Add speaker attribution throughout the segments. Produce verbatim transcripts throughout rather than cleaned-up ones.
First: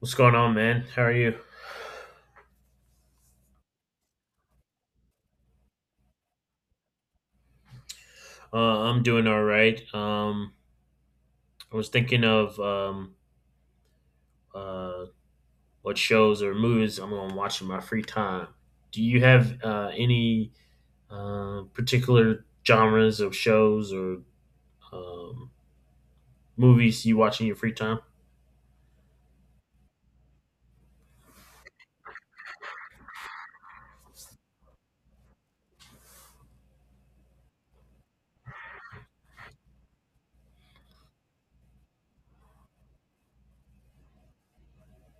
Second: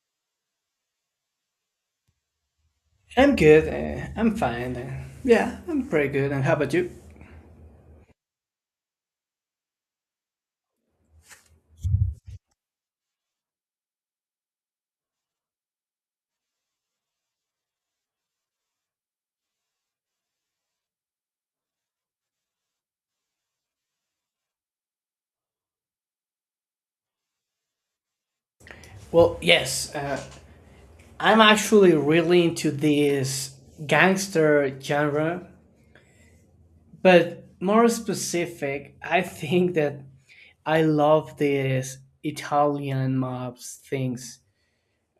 Speaker 1: What's going on, man? How are you?
Speaker 2: I'm good. Uh, I'm fine. Uh, yeah, I'm pretty good. And how about you?
Speaker 1: Uh, I'm doing all right. Um, I was thinking of um, uh, what shows or movies I'm going to watch in my free time. Do you have uh, any uh, particular genres of shows or um, movies you watch in your free time?
Speaker 2: Well, yes, uh, I'm actually really into this gangster genre, but more specific, I think that I love this Italian mobs things.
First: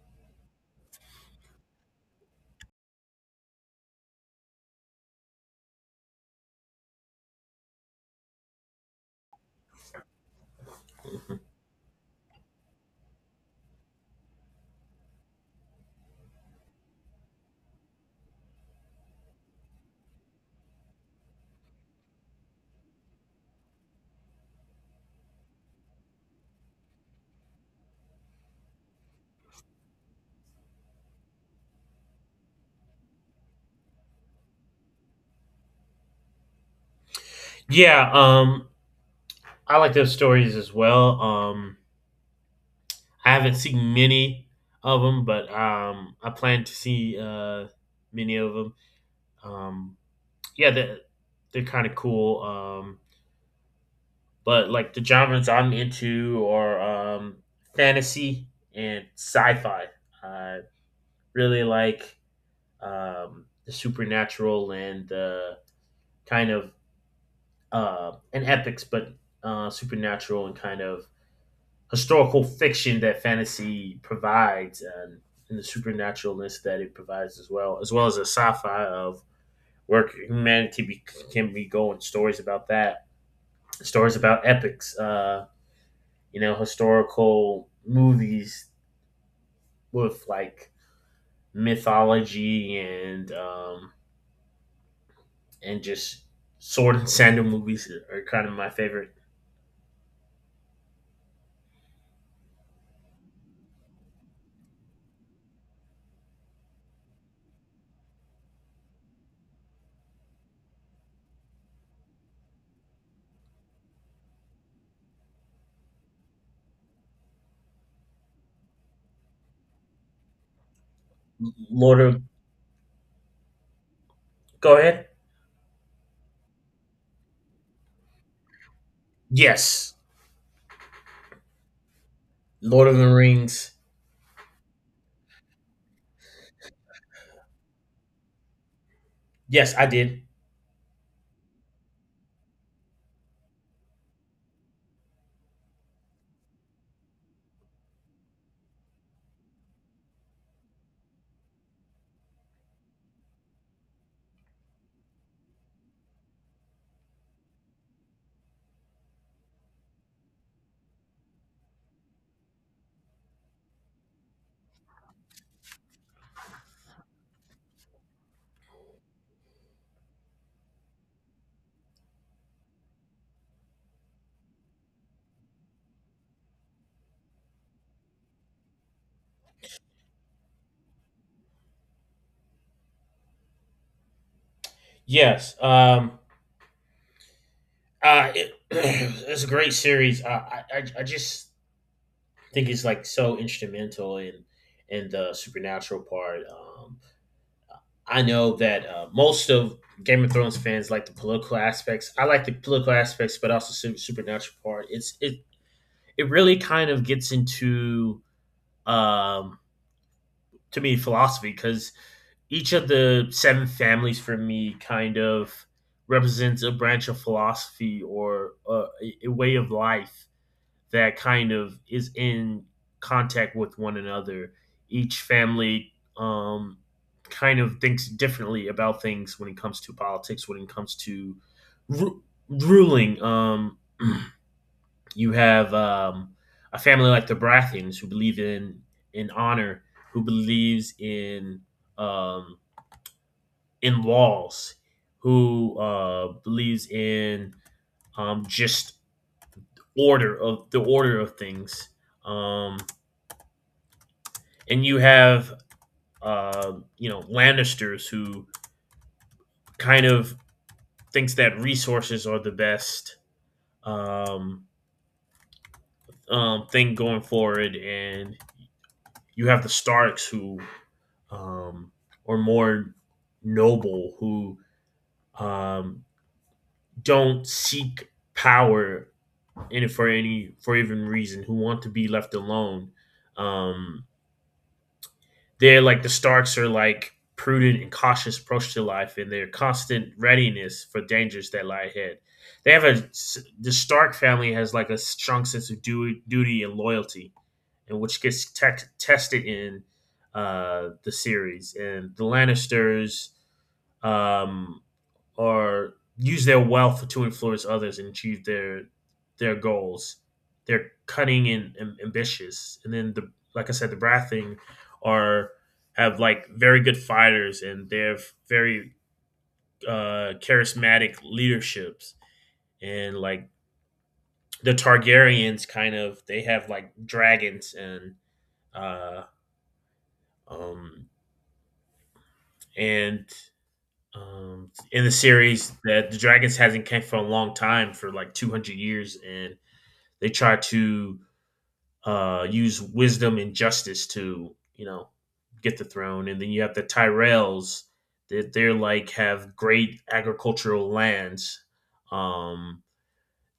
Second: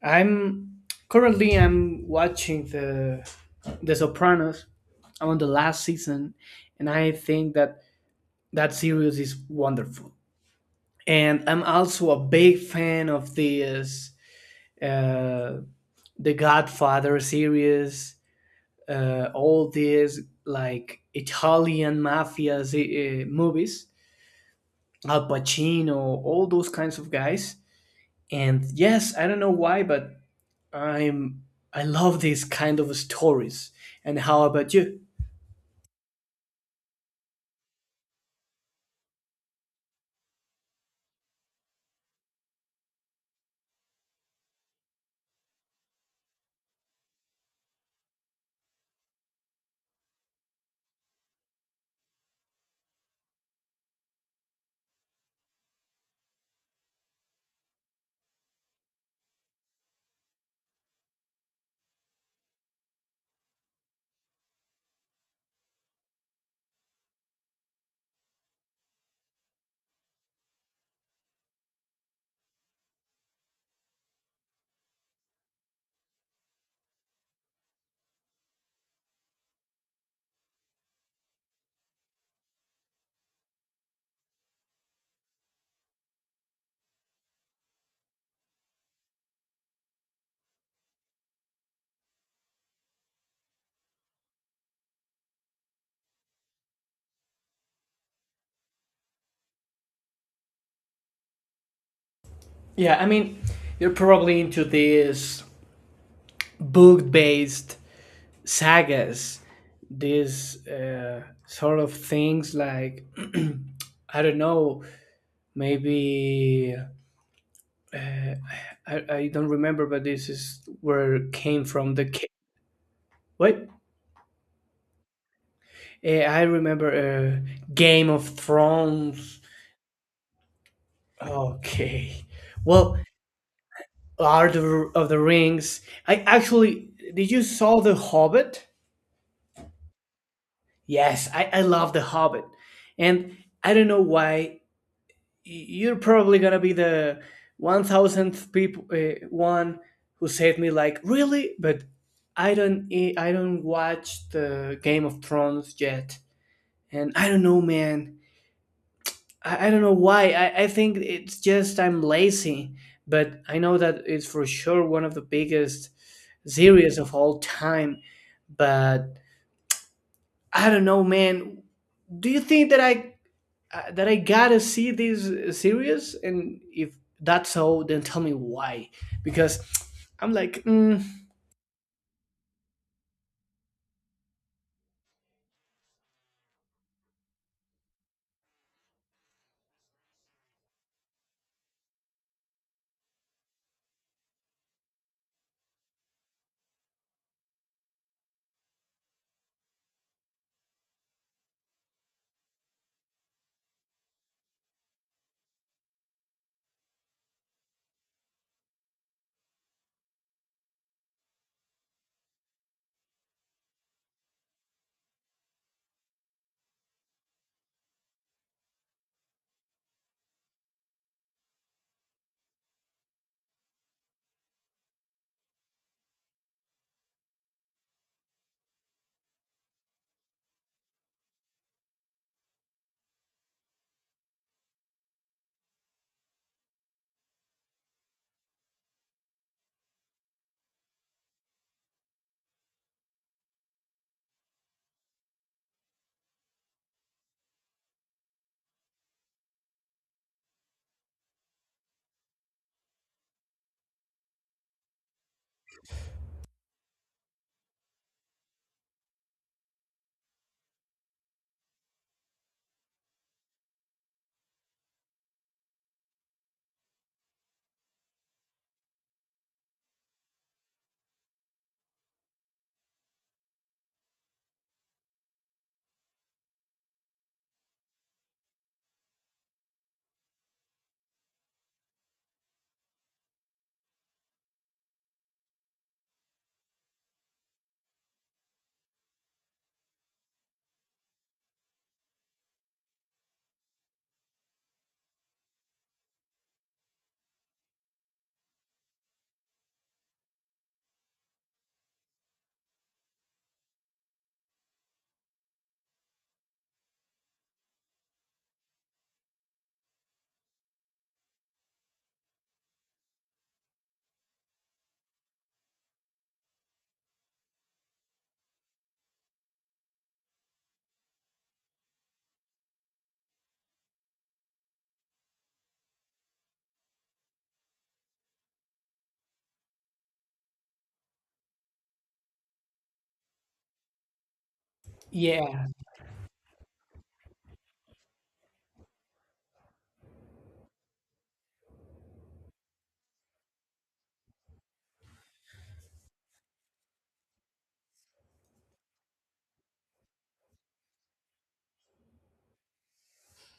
Speaker 2: I'm currently I'm watching the The Sopranos. I'm on the last season, and I think that that series is wonderful. And I'm also a big fan of this uh, the Godfather series, uh, all these like Italian mafia uh, movies, Al Pacino, all those kinds of guys. And yes, I don't know why, but I'm I love these kind of stories. And how about you?
Speaker 1: Yeah, um, I like those stories as well. Um, I haven't seen many of them, but um, I plan to see uh, many of them. Um, yeah, they're, they're kind of cool. Um, but like the genres I'm into are um, fantasy and sci-fi. I really like um, the supernatural and the kind of uh, and epics, but uh, supernatural and kind of historical fiction that fantasy provides, and, and the supernaturalness that it provides as well, as well as a sci-fi of where humanity be, can be going, stories about that, stories about epics, uh, you know, historical movies with like mythology and um, and just sword and sandal movies are kind of my favorite.
Speaker 2: Yeah, I mean, you're probably into these book-based sagas, these uh, sort of things like I don't know, maybe, uh, I, I don't remember, but this is where it came from
Speaker 1: Lord
Speaker 2: the
Speaker 1: of—
Speaker 2: ca- wait.
Speaker 1: go ahead.
Speaker 2: uh, I remember, uh, Game of Thrones.
Speaker 1: Yes,
Speaker 2: Okay.
Speaker 1: Lord
Speaker 2: Well,
Speaker 1: of the Rings.
Speaker 2: lord of, of the Rings. I actually, did you saw the Hobbit?
Speaker 1: Yes, I did.
Speaker 2: Yes, i, I love the Hobbit. And I don't know why, you're probably gonna be the one thousandth people, uh, one who said me like really. But i don't e- i don't watch the Game of Thrones yet. And I don't know, man. I, I don't know why. I, I think it's just I'm lazy, but I know that it's for sure one of the biggest series of all time. But I don't know, man. Do you think that i uh, that I gotta see this series? And if that's so, then tell me why. Because I'm like, mm,
Speaker 1: Yes, um, uh, it, it's a great series. Uh, I, I I just think it's like so instrumental in in the supernatural part. Um, I know that uh, most of Game of Thrones fans like the political aspects. I like the political aspects, but also super, supernatural part. It's it it really kind of gets into um, to me philosophy because each of the seven families for me kind of represents a branch of philosophy or uh, a, a way of life that kind of is in contact with one another. Each family um, kind of thinks differently about things when it comes to politics, when it comes to ru- ruling. Um, you have um, a family like the Brathians who believe in in honor, who believes in um, in laws, who uh, believes in um, just order of the order of things. Um, and you have uh, you know, Lannisters who kind of thinks that resources are the best um, um, thing going forward, and you have the Starks who um, are more noble, who um, don't seek power in it for any for even reason, who want to be left alone. um, They're like— the Starks are like prudent and cautious approach to life and their constant readiness for dangers that lie ahead. They have a— the Stark family has like a strong sense of du- duty and loyalty, and which gets te- tested in uh, the series. And the Lannisters, um, or use their wealth to influence others and achieve their their goals. They're cunning and, and ambitious. And then the, like I said, the Brad are, have like very good fighters and they have very uh, charismatic leaderships. And like the Targaryens, kind of, they have like dragons and uh, um, and um, in the
Speaker 2: yeah,
Speaker 1: series that the dragons hasn't came for a long time, for like two hundred years. And they try to uh, use wisdom and justice to, you know, get the throne. And then you have the Tyrells that they're like have great agricultural lands. Um,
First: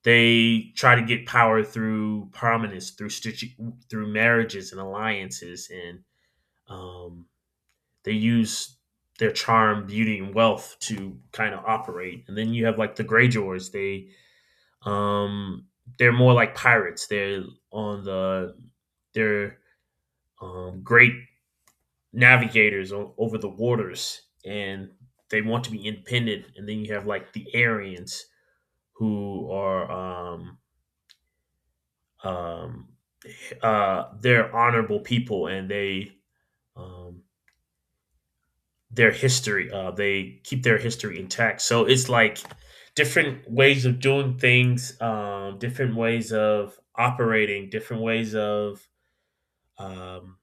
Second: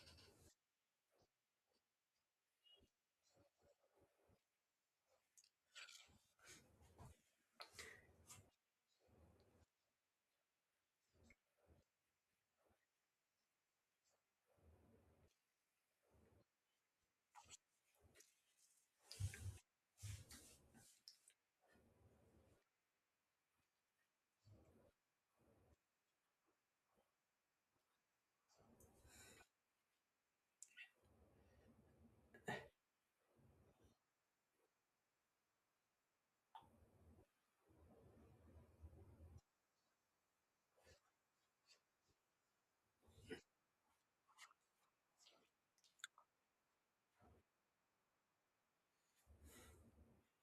Speaker 1: they try to get power through prominence, through stitch- through marriages and alliances, and um, they use their charm, beauty, and wealth to kind of operate. And then you have like the Greyjoys. They um, they're more like pirates. They're on the they're um, great navigators o- over the waters, and they want to be independent. And then you have like the Aryans who are um, um, uh, they're honorable people, and they um, their history, uh, they keep their history intact. So it's like different ways of doing things, um, different ways of operating, different ways of um,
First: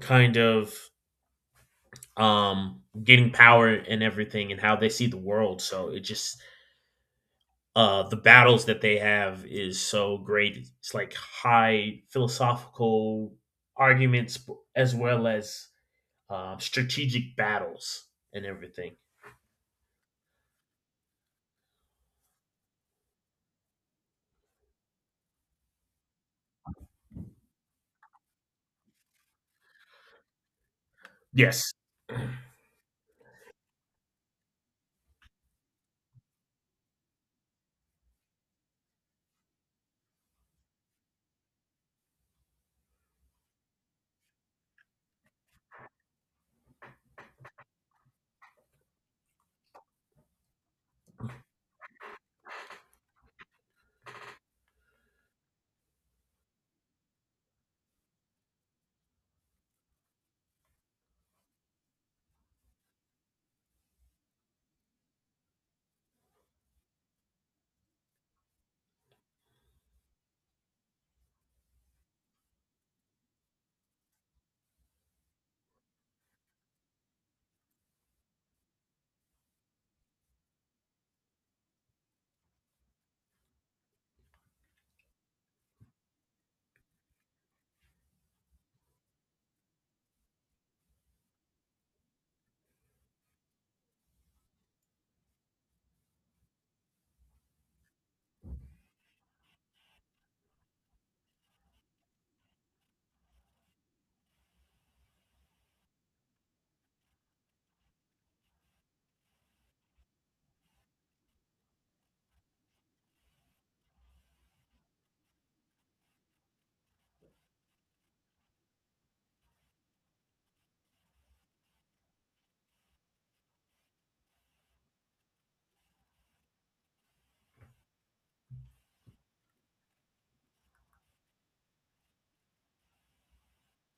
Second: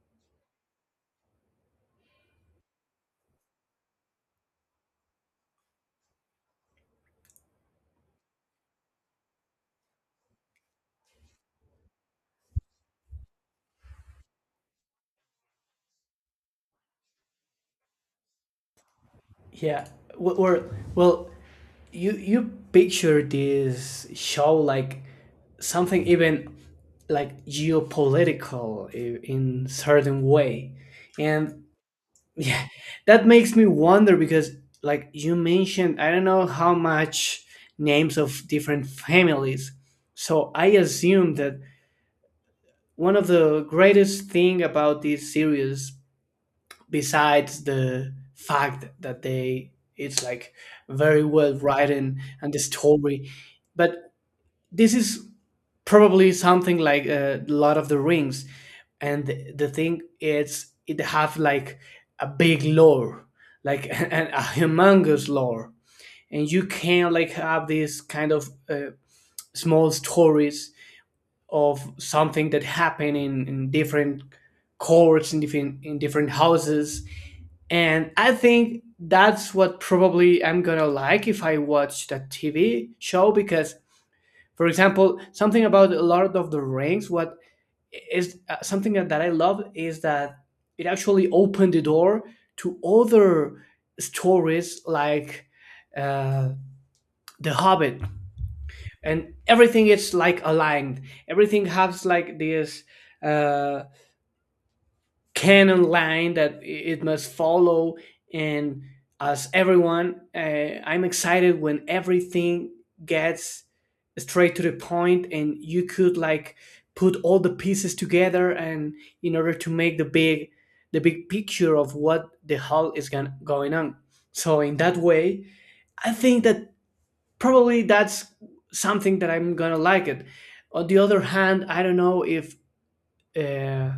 Speaker 1: kind of um, getting power and everything, and how they see the world. So it just— uh, the battles that they have is so great. It's like high philosophical arguments as well as um, strategic battles and everything.
Speaker 2: yeah. Well, or, well, you you picture this show like something even like geopolitical, i- in certain way, and
Speaker 1: Yes.
Speaker 2: yeah, that makes me wonder because, like you mentioned, I don't know how much names of different families, so I assume that one of the greatest thing about this series, besides the fact that they it's like very well written and the story, but this is probably something like uh, Lord of the Rings. And the, the thing is, it have like a big lore, like an, a humongous lore, and you can like have this kind of uh, small stories of something that happened in, in different courts, in different in different houses. And I think that's what probably I'm gonna like if I watch that TV show, because for example something about Lord of the Rings, what is uh, something that, that I love is that it actually opened the door to other stories like uh, the Hobbit. And everything is like aligned, everything has like this uh canon line that it must follow. And as everyone, uh, I'm excited when everything gets straight to the point and you could like put all the pieces together, and in order to make the big the big picture of what the hell is going going on. So in that way, I think that probably that's something that I'm gonna like it. On the other hand, I don't know if, uh,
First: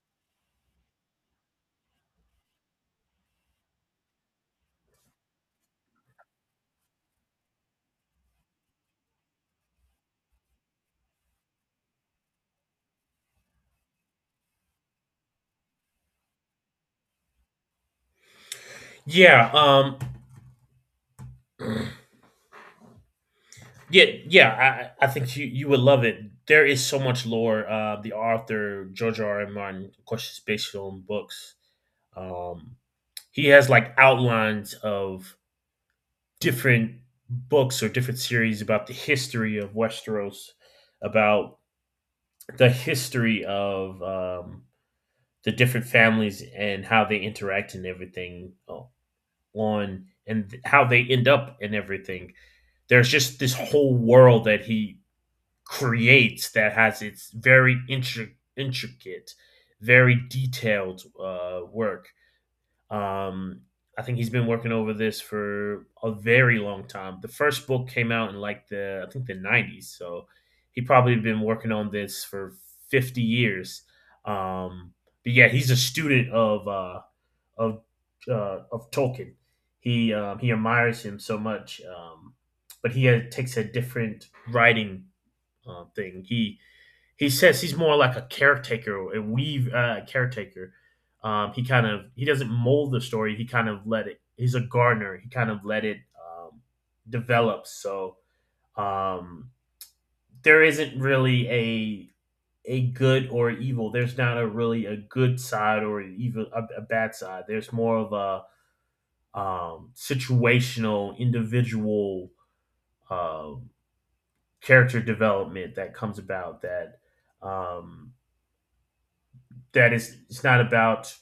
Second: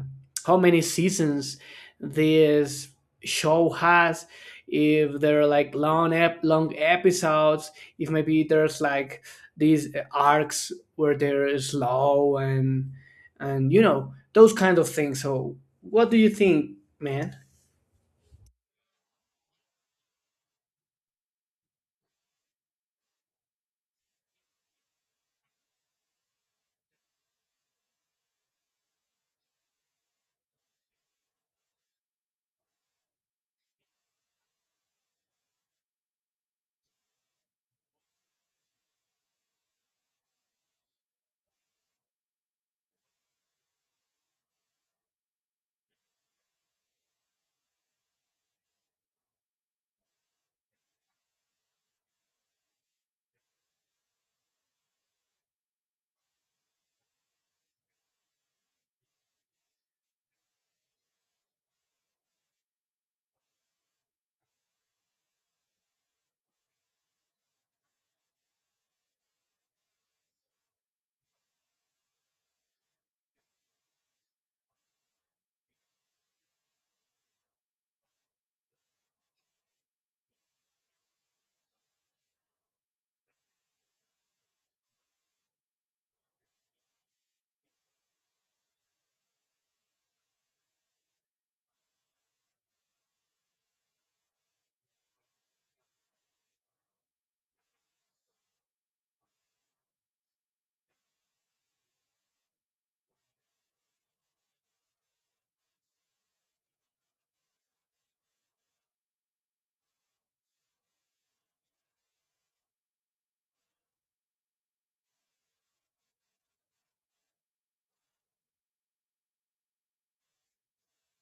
Speaker 2: how many seasons this show has, if there are like long ep- long episodes, if maybe there's like these arcs where they're slow, and and you know those kind of things. So, what do you think, man?
Speaker 1: Yeah. Um. Yeah. Yeah. I, I think you, you would love it. There is so much lore. Uh, the author George R. R. Martin, of course, is based on books. Um, he has like outlines of different books or different series about the history of Westeros, about the history of um, the different families and how they interact and everything o- on and how they end up and everything. There's just this whole world that he creates that has its very intri- intricate, very detailed uh, work. Um, I think he's been working over this for a very long time. The first book came out in like the, I think, the nineties, so he probably been working on this for fifty years. Um, but yeah, he's a student of uh, of uh, of Tolkien. He um, he admires him so much, um, but he uh takes a different writing uh, thing. He he says he's more like a caretaker, a weave uh, caretaker. Um, he kind of— he doesn't mold the story. He kind of let it. He's a gardener. He kind of let it um, develop. So um, there isn't really a a good or evil. There's not a really a good side or even a, a bad side. There's more of a um, situational, individual uh, character development that comes about that um, that is— it's not about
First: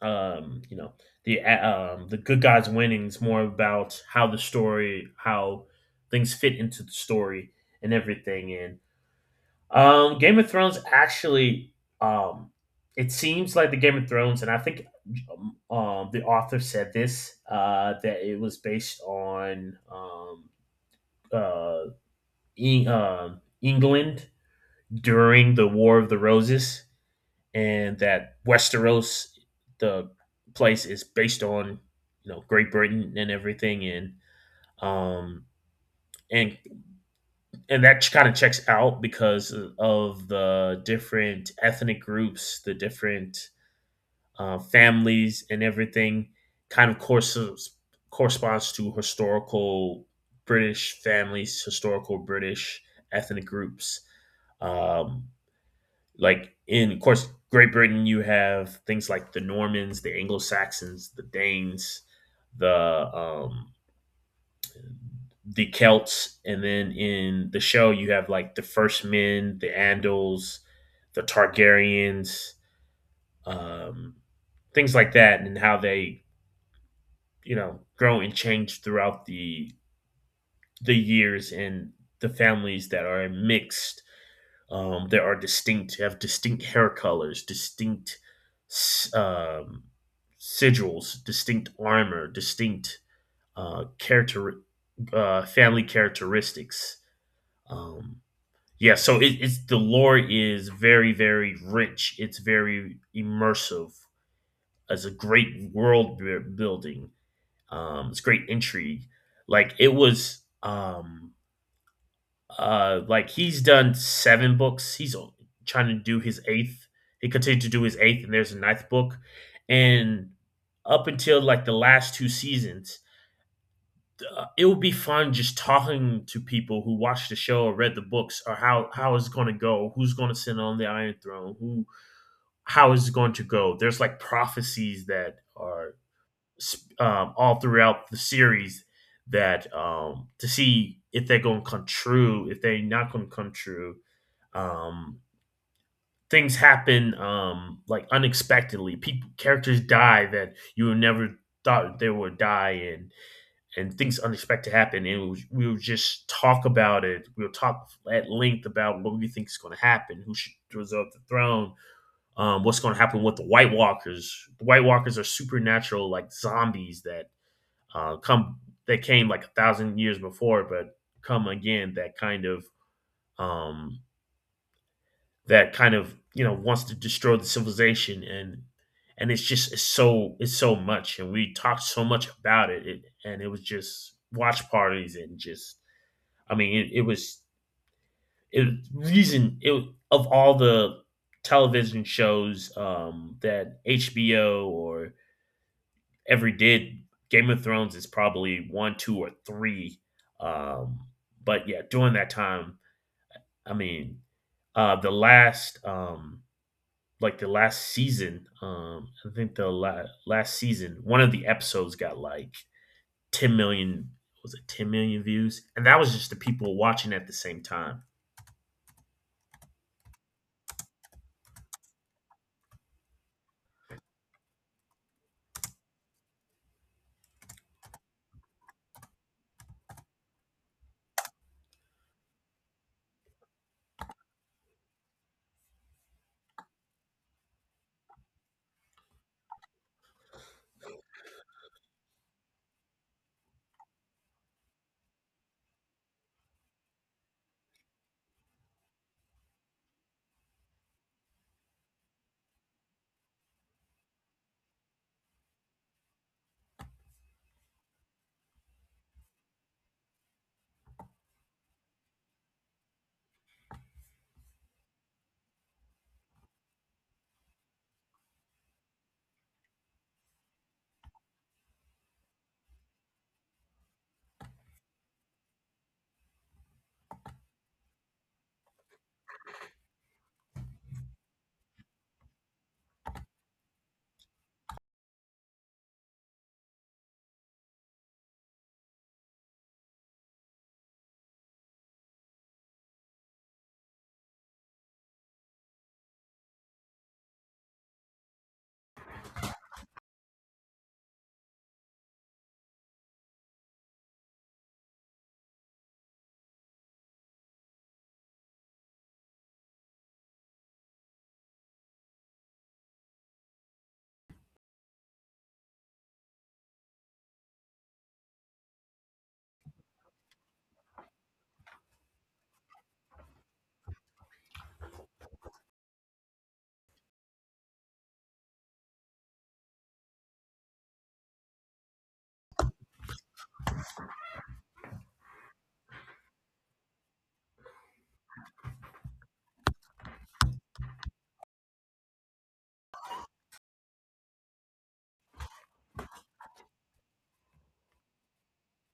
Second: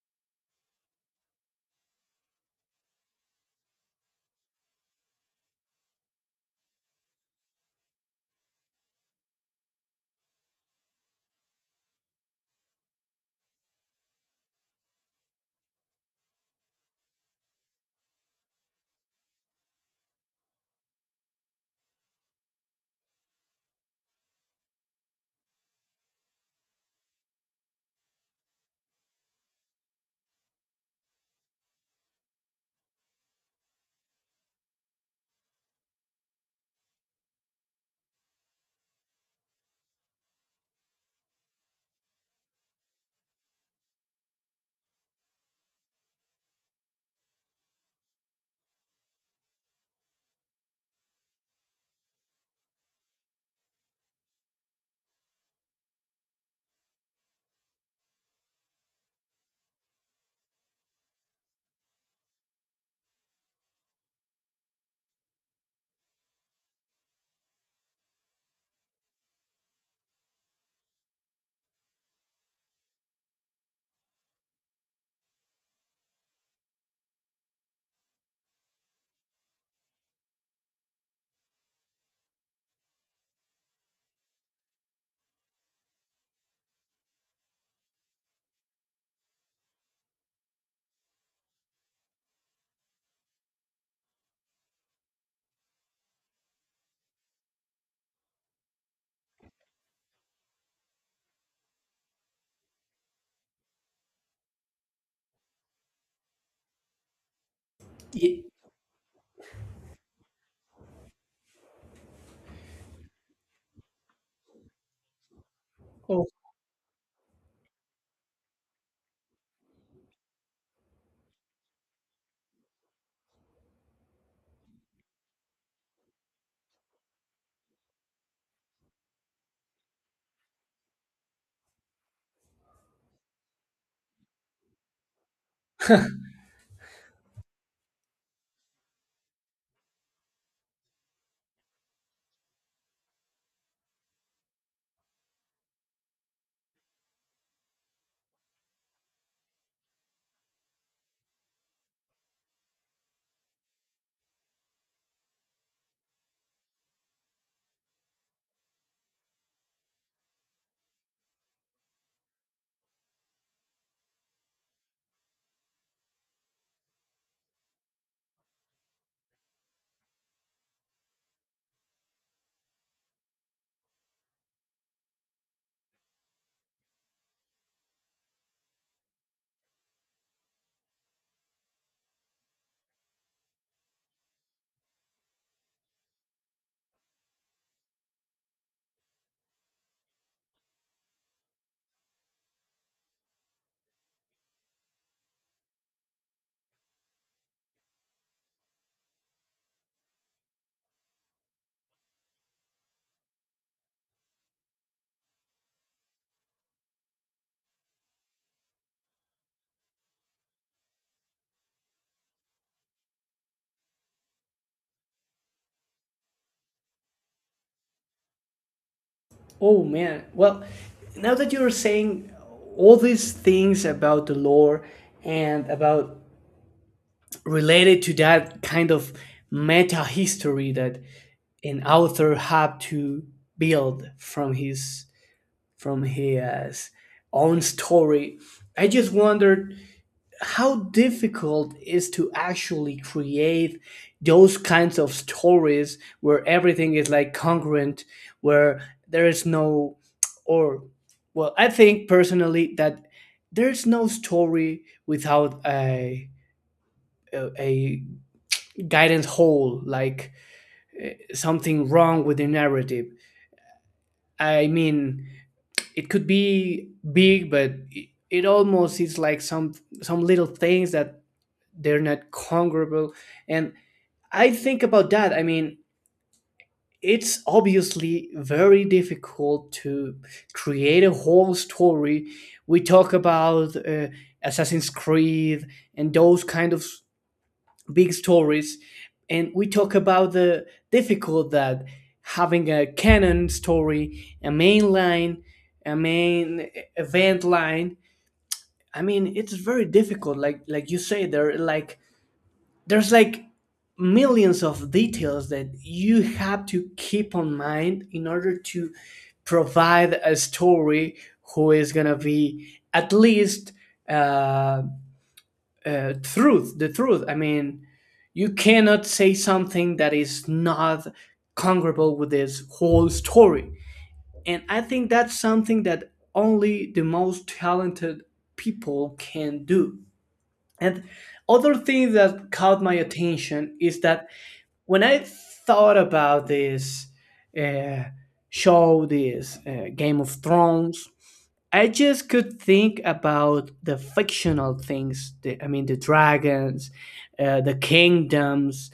Speaker 1: um you know, the uh, um the good guys winning is more about how the story, how things fit into the story and everything. And um game of thrones actually um it seems like the game of thrones, and I think um um, the author said this uh that it was based on um uh, Eng- uh england during the War of the Roses, and that Westeros, the place, is based on, you know, Great Britain and everything. And um, and and that kind of checks out because of the different ethnic groups, the different uh, families, and everything. Kind of courses corresponds to historical British families, historical British ethnic groups. Um, like in, of course, Great Britain, you have things like the Normans, the Anglo Saxons, the Danes, the um, the Celts, and then in the show you have like the First Men, the Andals, the Targaryens, um, things like that, and how they, you know, grow and change throughout the the years. And the families that are mixed, um, there are distinct, have distinct hair colors, distinct um, sigils, distinct armor, distinct uh, character, uh, family characteristics. Um, yeah, so it, it's— the lore is very, very rich. It's very immersive. It's a great world bu- building. Um, it's
Speaker 2: Ye-
Speaker 1: great intrigue. Like it was. Um, uh, like he's done seven books. He's trying to do
Speaker 2: Oh,
Speaker 1: his eighth. He continued to do his eighth, and there's a ninth book. And up until like the last two seasons, uh, it would be fun just talking to people who watched the show or read the books, or how how is it going to go, who's going to sit on the Iron Throne, who how is it going to go. There's like prophecies that are um, all throughout the series that um, to see if they're going to come true, if they're not going to come true. um Things happen um like unexpectedly, people, characters die that you never thought they would die, and and things unexpected happen. And we, we would just talk about it, we'll talk at length about what we think is going to happen, who should usurp the throne, um what's going to happen with the white walkers. The white walkers are supernatural, like zombies, that uh come that came like a thousand years before but come again, that kind of um that kind of you know, wants to destroy the civilization. and and it's just, it's so— it's so much, and we talked so much about it, it, and it was just watch parties and just— I mean, it, it was it reason it of all the television shows um that HBO or ever did, Game of Thrones is probably one, two, or three. um but yeah, during that time, I mean, uh the last um like the last season. Um, I think the la- last season, one of the episodes got like ten million. Was it ten million views? And that was just the people watching at the same time.
Speaker 2: oh man. Well, now that you're saying all these things about the lore, and about related to that kind of meta history that an author had to build from his from his own story, I just wondered how difficult is to actually create those kinds of stories where everything is like congruent, where there is no, or, well, I think personally that there's no story without a a, a guidance hole, like something wrong with the narrative. I mean, it could be big, but it, it almost is like some some little things that they're not congruent. And I think about that. I mean, it's obviously very difficult to create a whole story. We talk about uh, Assassin's Creed and those kind of s- big stories, and we talk about the difficult that having a canon story, a main line, a main event line. I mean, it's very difficult. Like like you say, there are like there's like millions of details that you have to keep on mind in order to provide a story who is gonna be at least, uh, uh, truth the truth I mean, you cannot say something that is not congruent with this whole story. And I think that's something that only the most talented people can do. And other thing that caught my attention is that when I thought about this uh, show, this uh, Game of Thrones, I just could think about the fictional things. The, I mean, the dragons, uh, the kingdoms,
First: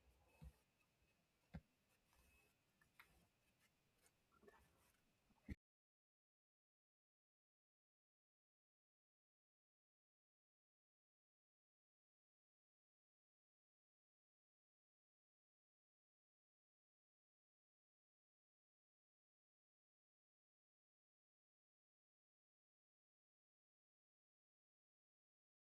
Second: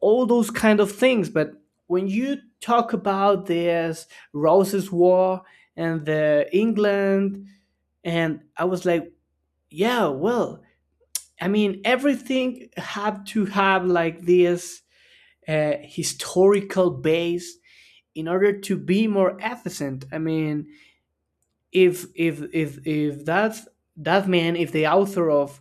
Speaker 2: all those kind of things. But when you talk about this Roses War and the England, and I was like, yeah, well, I mean, everything had to have like this uh, historical base in order to be more efficient. I mean, if if if if that's that man, if the author of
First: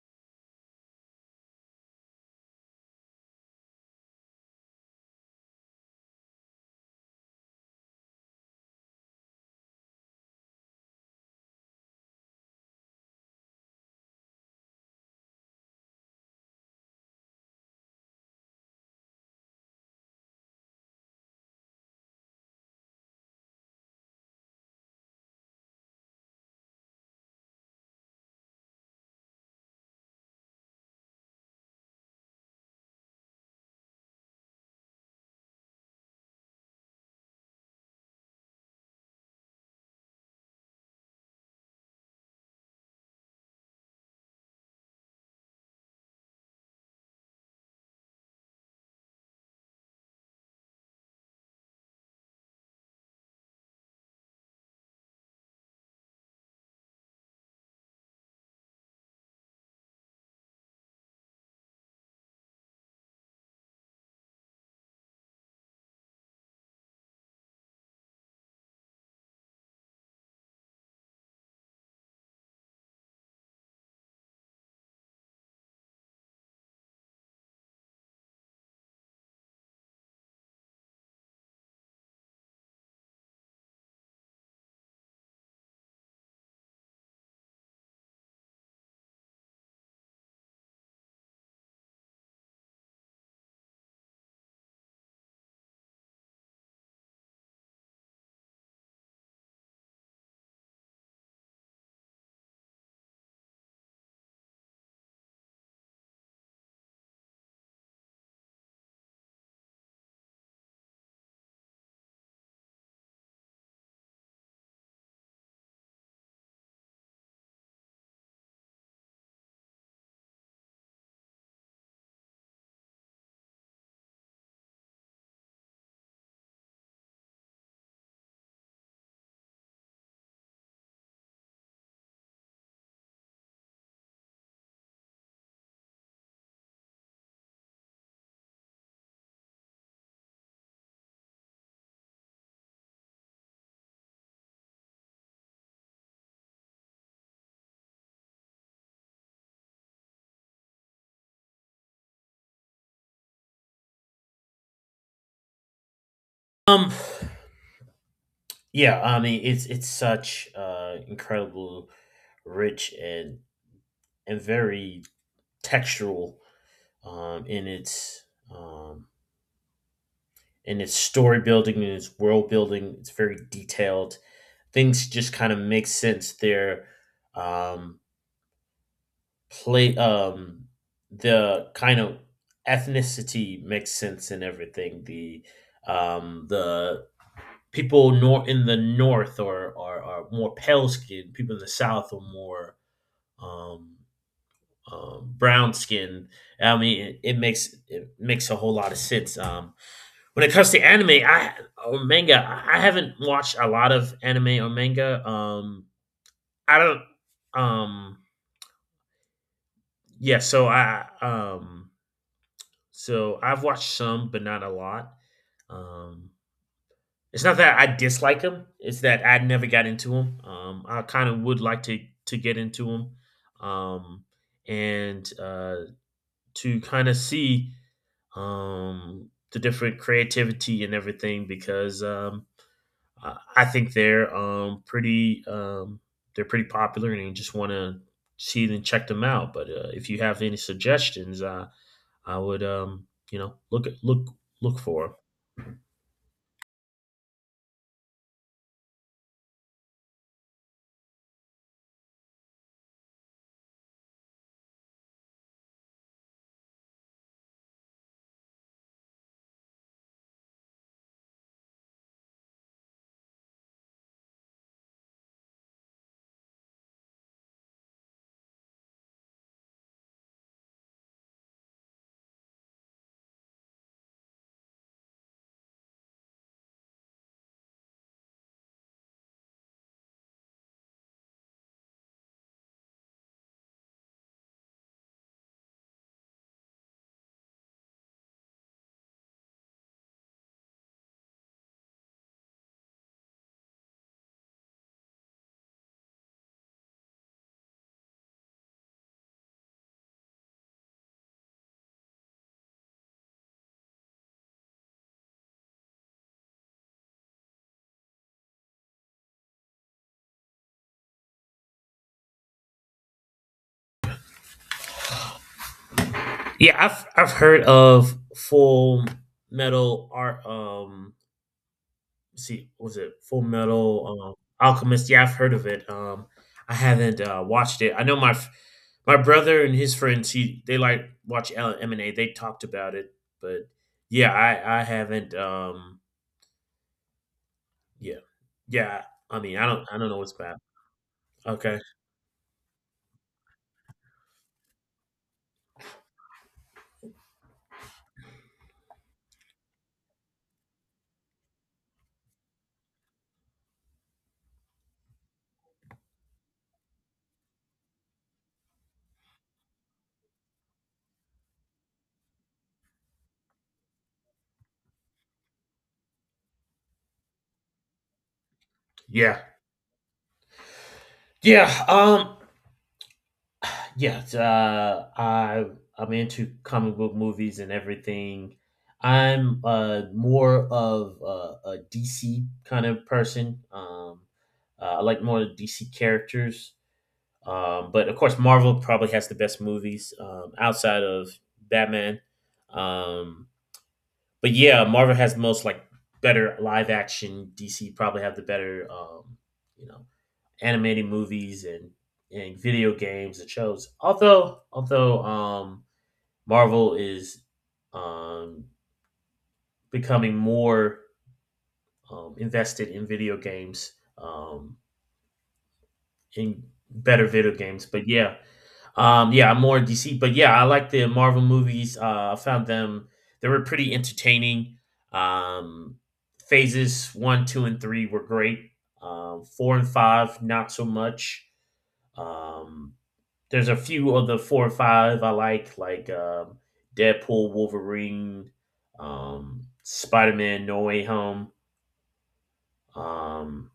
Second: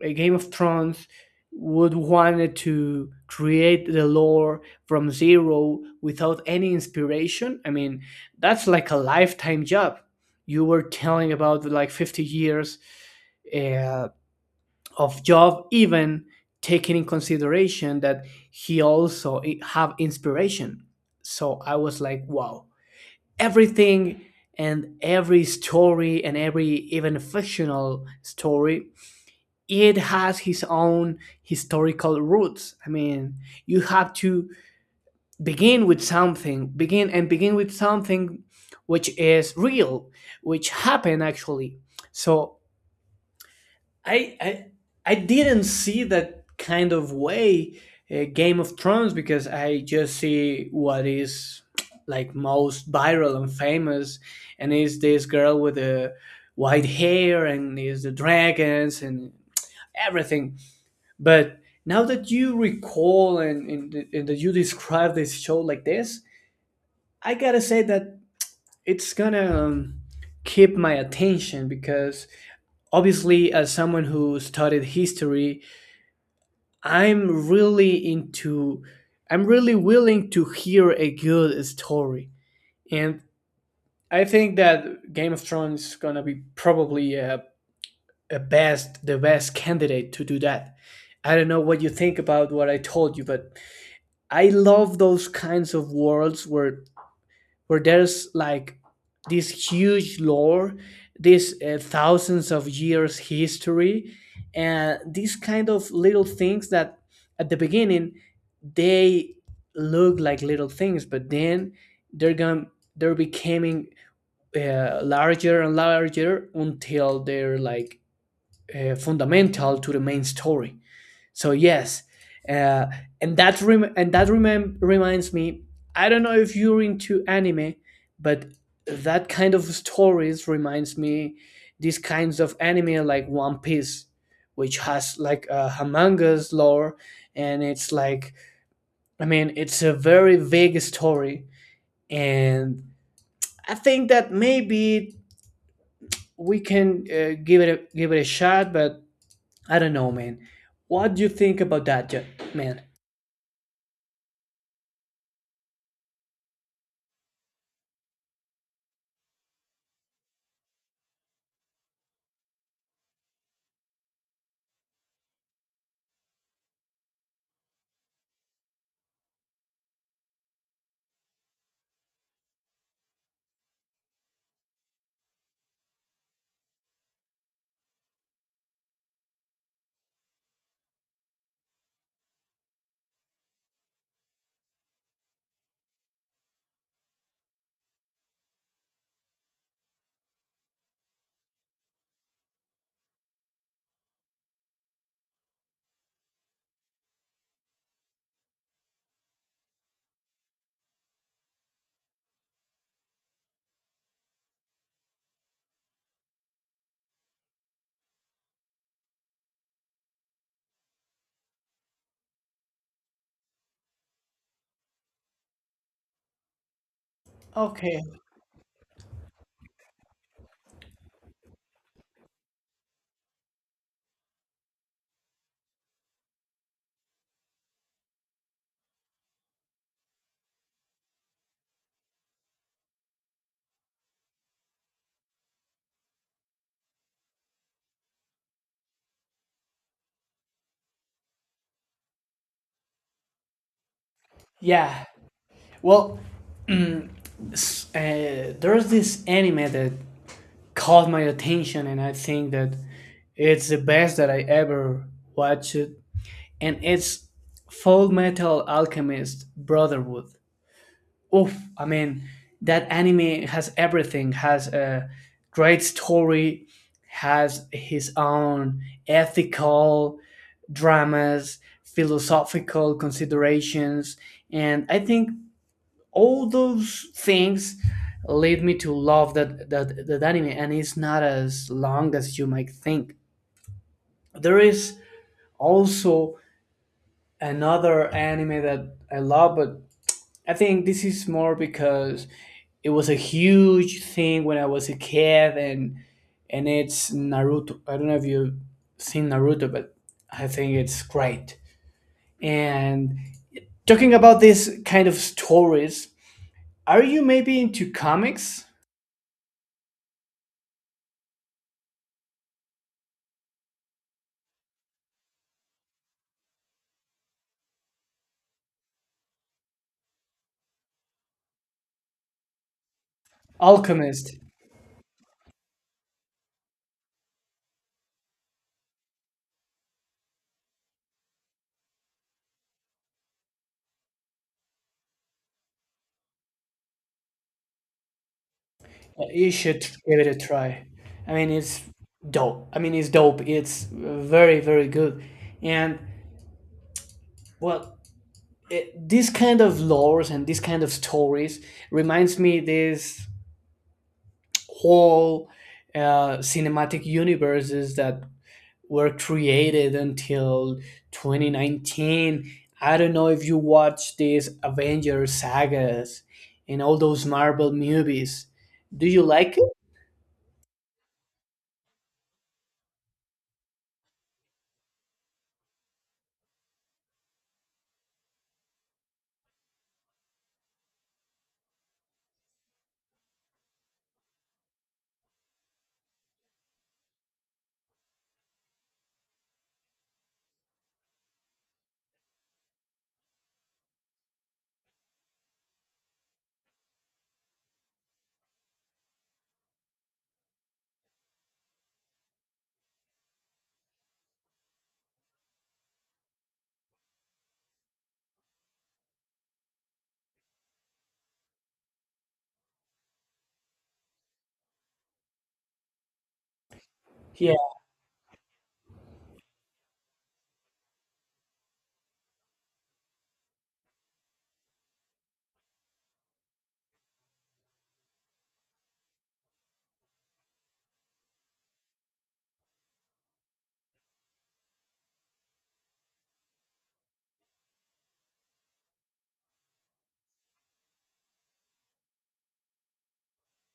Speaker 2: a Game of Thrones would wanted to create the lore from zero without any inspiration, I mean, that's like a lifetime job. You were telling about like fifty years uh, of job, even taking in consideration that he also i- have inspiration. So I was like, wow, everything, and every story, and every even fictional story, it has his own historical roots. I mean, you have to begin with something, begin and begin with something which is real, which happened actually. So I I I didn't see that kind of way, uh, Game of Thrones, because I just see what is like most viral and famous, and is this girl with the white hair, and is the dragons and everything. But now that you recall, and and, and that you describe this show like this, I gotta say that it's gonna, um, keep my attention. Because obviously, as someone who studied history, I'm really into I'm really willing to hear a good story. And I think that Game of Thrones is gonna be probably a, a best the best candidate to do that. I don't know what you think about what I told you, but I love those kinds of worlds where where there's like this huge lore, this uh, thousands of years history, and these kind of little things that at the beginning they look like little things, but then they're going they're becoming uh, larger and larger until they're like uh, fundamental to the main story. So yes, uh, and that rem- and that remem- reminds me. I don't know if you're into anime, but that kind of stories reminds me these kinds of anime like One Piece, which has like a humongous lore, and it's like, I mean, it's a very vague story, and I think that maybe we can uh, give it a, give it a shot. But I don't know, man. What do you think about that, Ja- man?
Speaker 1: Um, yeah, I mean, it's it's such uh incredible, rich and and very textural um in its um in its story building and its world building. It's very detailed. Things just kind of make sense. They're um play um the kind of ethnicity makes sense in everything. The um the people nor in the north are are, are more pale skinned, people in the south are more um, um brown skinned. I mean it, it makes it makes a whole lot of sense. Um when it comes to anime I or manga, i I haven't watched a lot of anime or manga. Um I don't um yeah so I um So I've watched some, but not a lot. Um, it's not that I
Speaker 2: Okay.
Speaker 1: dislike him; it's that I never got into him. Um, I kind of would like to to get into him, um, and uh, to kind of see um, the different creativity and everything, because um, I I think they're um, pretty um, they're pretty popular, and you just want to see and check them out. But uh, if you have any suggestions, uh, I would um you know look at look look
Speaker 2: Yeah.
Speaker 1: for.
Speaker 2: Well, mm, s- uh, there's this anime that caught my attention, and I think that it's the best that I ever watched. And it's Full Metal Alchemist Brotherhood. Oof! I mean, that anime has everything. Has a great story. Has his own ethical dramas, philosophical considerations. And I think all those things lead me to love that that, that anime, and it's not as long as you might think. There is also another anime that I love, but I think this is more because it was a huge thing when I was a kid, and and it's Naruto. I don't know if you've seen Naruto, but I think it's great. And talking about this kind of stories, are you maybe into comics?
Speaker 1: Yeah, I've I've heard of Full Metal Art. Um, let's see, what was it? Full Metal
Speaker 2: Alchemist.
Speaker 1: um, Alchemist? Yeah, I've heard of it. Um, I haven't uh, watched it. I know my f- my brother and his friends. He They like watch L M and A. They talked about it, but yeah, I I haven't. Um, yeah, yeah. I
Speaker 2: You
Speaker 1: mean, I
Speaker 2: should
Speaker 1: don't I don't know
Speaker 2: give it
Speaker 1: what's
Speaker 2: a
Speaker 1: bad.
Speaker 2: try. I mean,
Speaker 1: Okay.
Speaker 2: it's dope. I mean, it's dope. It's very, very good. And well, it, this kind of lores and this kind of stories reminds me this whole uh, cinematic universes that were created until twenty nineteen. I don't know if you watch these Avengers sagas and all those Marvel movies. Do you
Speaker 1: Yeah.
Speaker 2: like it?
Speaker 1: Yeah. Um. Yes, uh, I I'm into comic book movies and everything. I'm uh, more of a D C kind of person. Um, uh, I like more D C characters, um, but of course, Marvel probably has the best movies um, outside of Batman. Um, but yeah, Marvel has the most, like, better live action. D C probably have the better, um, you know, animated movies and and video games and shows. Although although um, Marvel is um, becoming more um, invested in video games, um, in better video
Speaker 2: Yeah.
Speaker 1: games. But yeah, um, yeah, I'm more D C. But yeah, I like the Marvel movies. Uh, I found them they were pretty entertaining. Um, Phases one, two, and three were great. Um, four and five, not so much. Um, There's a few of the four or five I like, like um, Deadpool, Wolverine, um, Spider Man, No Way Home. Um,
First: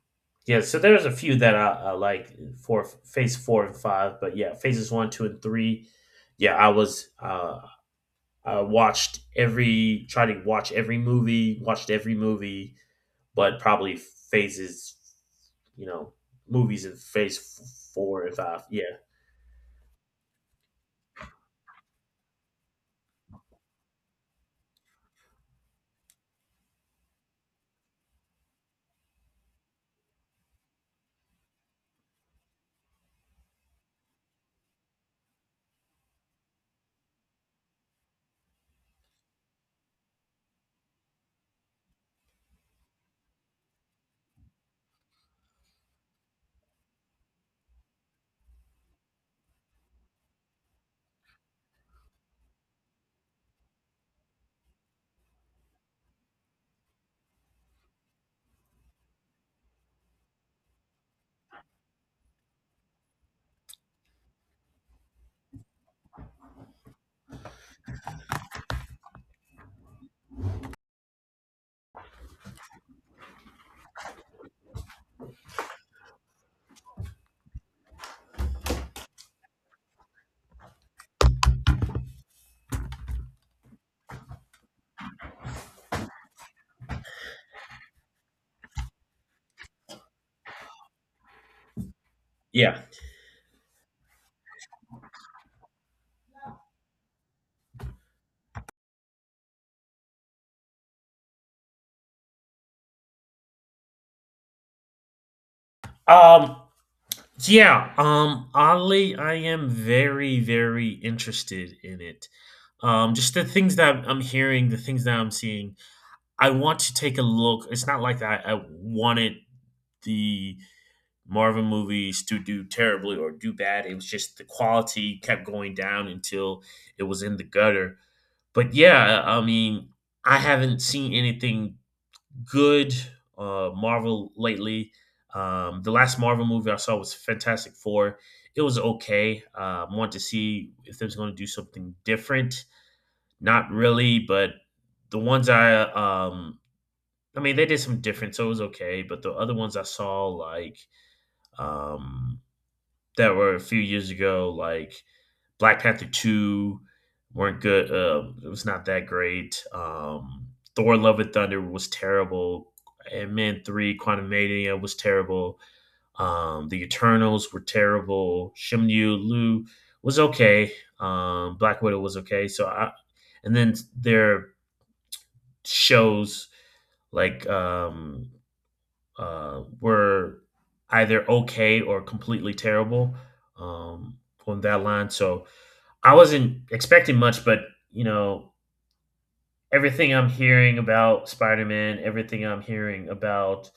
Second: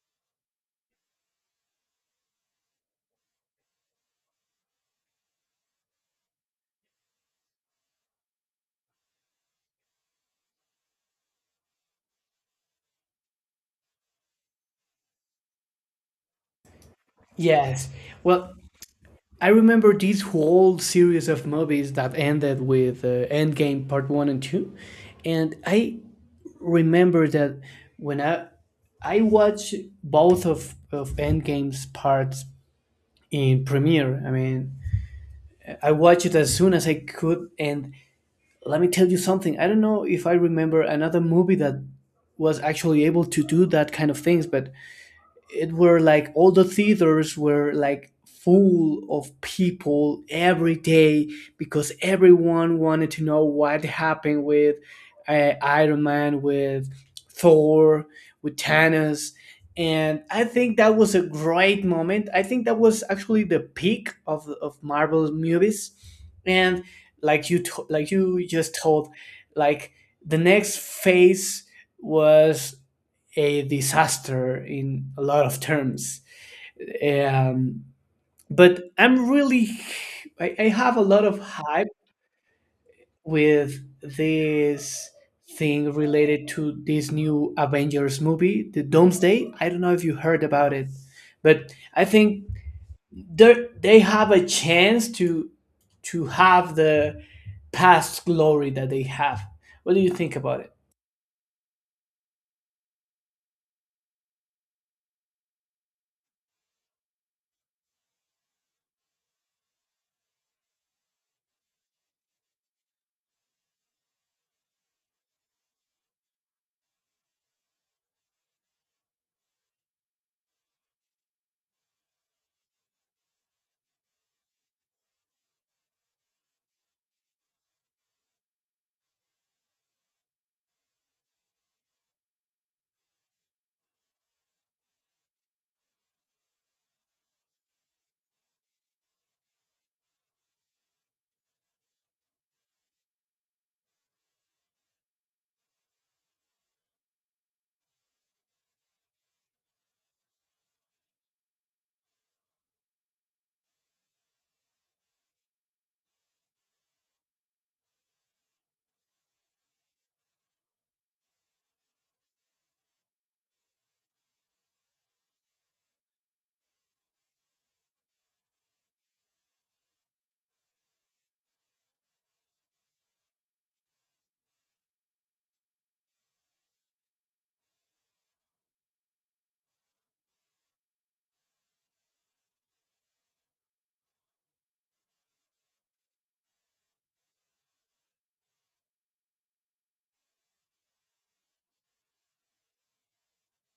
Speaker 1: yeah, so there's a few that I, I like for Phase Four and Five, but yeah, Phases One, Two, and Three. Yeah, I was uh, I watched every tried to watch every movie, watched every movie, but probably Phases, you know, movies in Phase
Speaker 2: Yes.
Speaker 1: Four and
Speaker 2: Well,
Speaker 1: Five. Yeah,
Speaker 2: I remember this whole series of movies that ended with uh, Endgame Part One and Two, and I remember that when I I watched both of of Endgame's parts in premiere. I mean, I watched it as soon as I could. And let me tell you something. I don't know if I remember another movie that was actually able to do that kind of things, but it were like all the theaters were like full of people every day, because everyone wanted to know what happened with uh, Iron Man, with Thor, with Thanos. And I think that was a great moment. I think that was actually the peak of, of Marvel movies. And like you to- like you just told, like the next phase was a disaster in a lot of terms. Um, but I'm really, I, I have a lot of hype with this thing related to this new Avengers movie, the Doomsday. I don't know if you heard about it, but I think
Speaker 1: yeah.
Speaker 2: they they have a chance to to have the past glory that they have. What do you think about it?
Speaker 1: Um, yeah, um, oddly, I am very, very interested in it. Um, just the things that I'm hearing, the things that I'm seeing, I want to take a look. It's not like I, I wanted the Marvel movies to do terribly or do bad. It was just the quality kept going down until it was in the gutter. But yeah, I mean, I haven't seen anything good uh, Marvel lately. Um, the last Marvel movie I saw was Fantastic Four. It was okay. Uh, want to see if there's going to do something different. Not really, but the ones I um, I mean, they did some different, so it was okay. But the other ones I saw, like um, that were a few years ago, like Black Panther two, weren't good. Uh, it was not that great. Um, Thor: Love and Thunder was terrible. Ant Man three, Quantumania was terrible. Um, the Eternals were terrible. Shim Yu Lu was okay. Um, Black Widow was okay. So I, and then their shows, like um, uh, were either okay or completely terrible, um, on that line. So I wasn't expecting much, but you know, everything I'm hearing about Spider Man, everything I'm hearing about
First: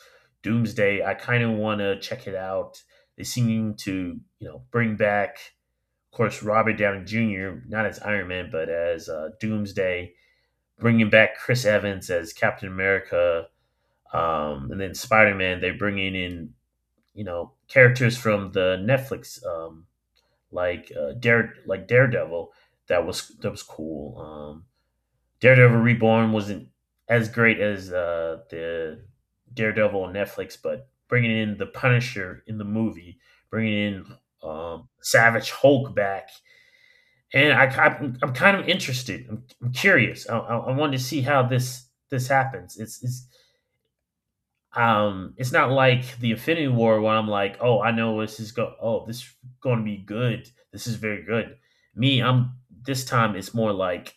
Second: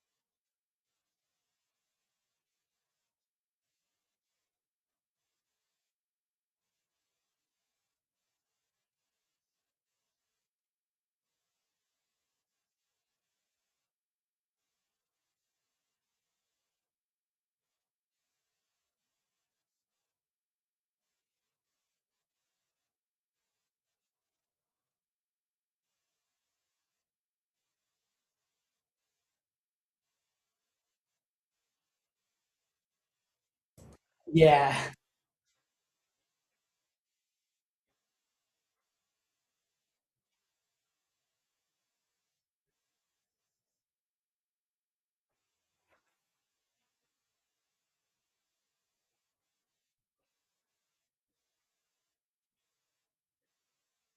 Speaker 1: Doomsday, I kind of want to check it out. They seem to, you know, bring back, of course, Robert Downey Junior, not as Iron Man, but as uh, Doomsday, bringing back Chris Evans as Captain America, um, and then Spider Man. They're bringing in, you know, characters from the Netflix, um, like uh, Dare, like Daredevil. That was that was cool. Um, Daredevil Reborn wasn't as great as uh, the Daredevil on Netflix, but bringing in the Punisher in the movie, bringing in
Speaker 2: Yeah.
Speaker 1: um, Savage Hulk back, and I, I, I'm kind of interested. I'm, I'm curious. I, I, I want to see how this this happens. It's it's um it's not like the Infinity War where I'm like, oh, I know this is go. Oh, this is going to be good. This is very good. Me, I'm this time. It's more like,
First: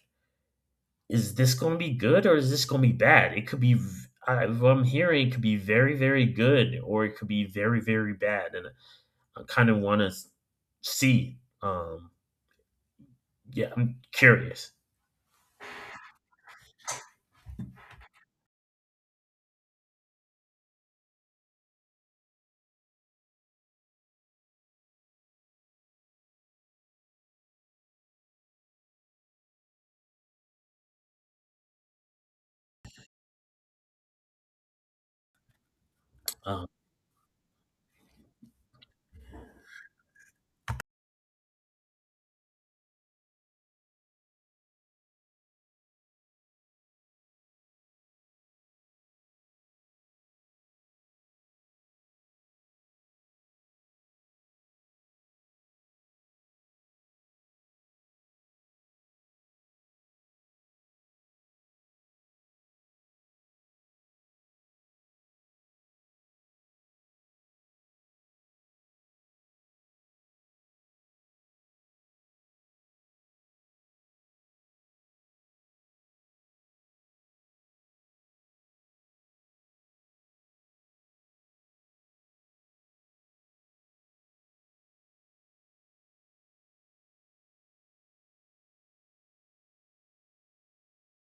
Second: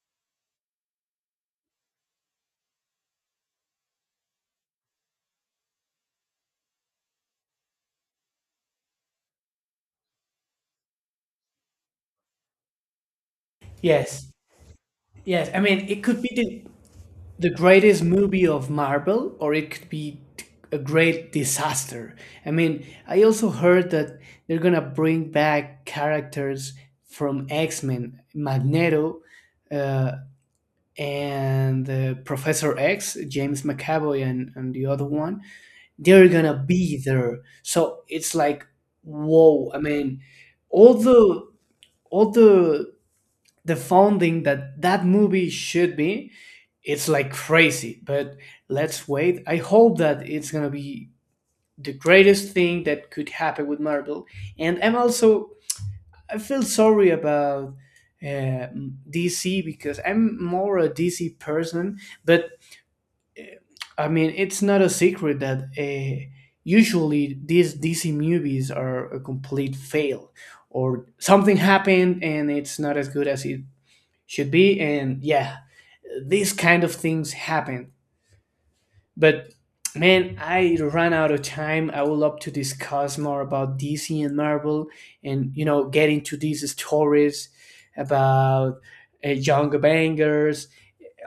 Speaker 1: is this going to be good or is this going to be bad? It could be, v- I, what I'm hearing, it could be very, very good or it could be very, very bad. And I kind of want to see. Um, yeah, I'm
Speaker 2: Yes.
Speaker 1: curious.
Speaker 2: Yes. I mean, it could be the the greatest movie of Marvel, or it could be t- a great disaster. I mean, I also heard that they're gonna bring back characters from X Men, Magneto, uh, and uh, Professor X, James McAvoy, and, and the other one. They're gonna
Speaker 1: Um,
Speaker 2: be there, so it's like, whoa! I mean, all the all the the founding that that movie should be, it's like crazy. But let's wait. I hope that it's gonna be the greatest thing that could happen with Marvel. And I'm also, I feel sorry about uh, DC, because I'm more a DC person. But I mean, it's not a secret that uh, usually these DC movies are a complete fail, or something happened, and it's not as good as it should be. And yeah, these kind of things happen. But man, I ran out of time. I would love to discuss more about DC and Marvel, and you know, get into these stories about uh, younger bangers,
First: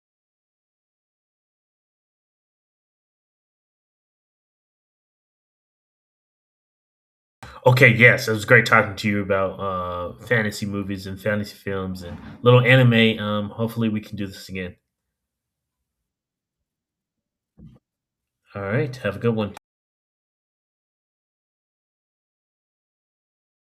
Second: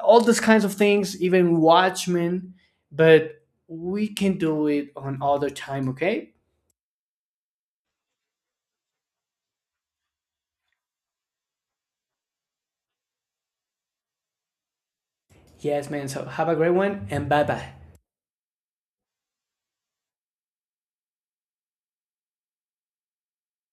Speaker 2: all these kinds of things, even Watchmen. But we can do it on other time, okay?
Speaker 1: okay, yes, it was great talking to you about uh, fantasy movies and fantasy films and little anime. Um, hopefully, we can do this again.
Speaker 2: Yes, man. So have a great one, and bye bye.
Speaker 1: All right, have a good one.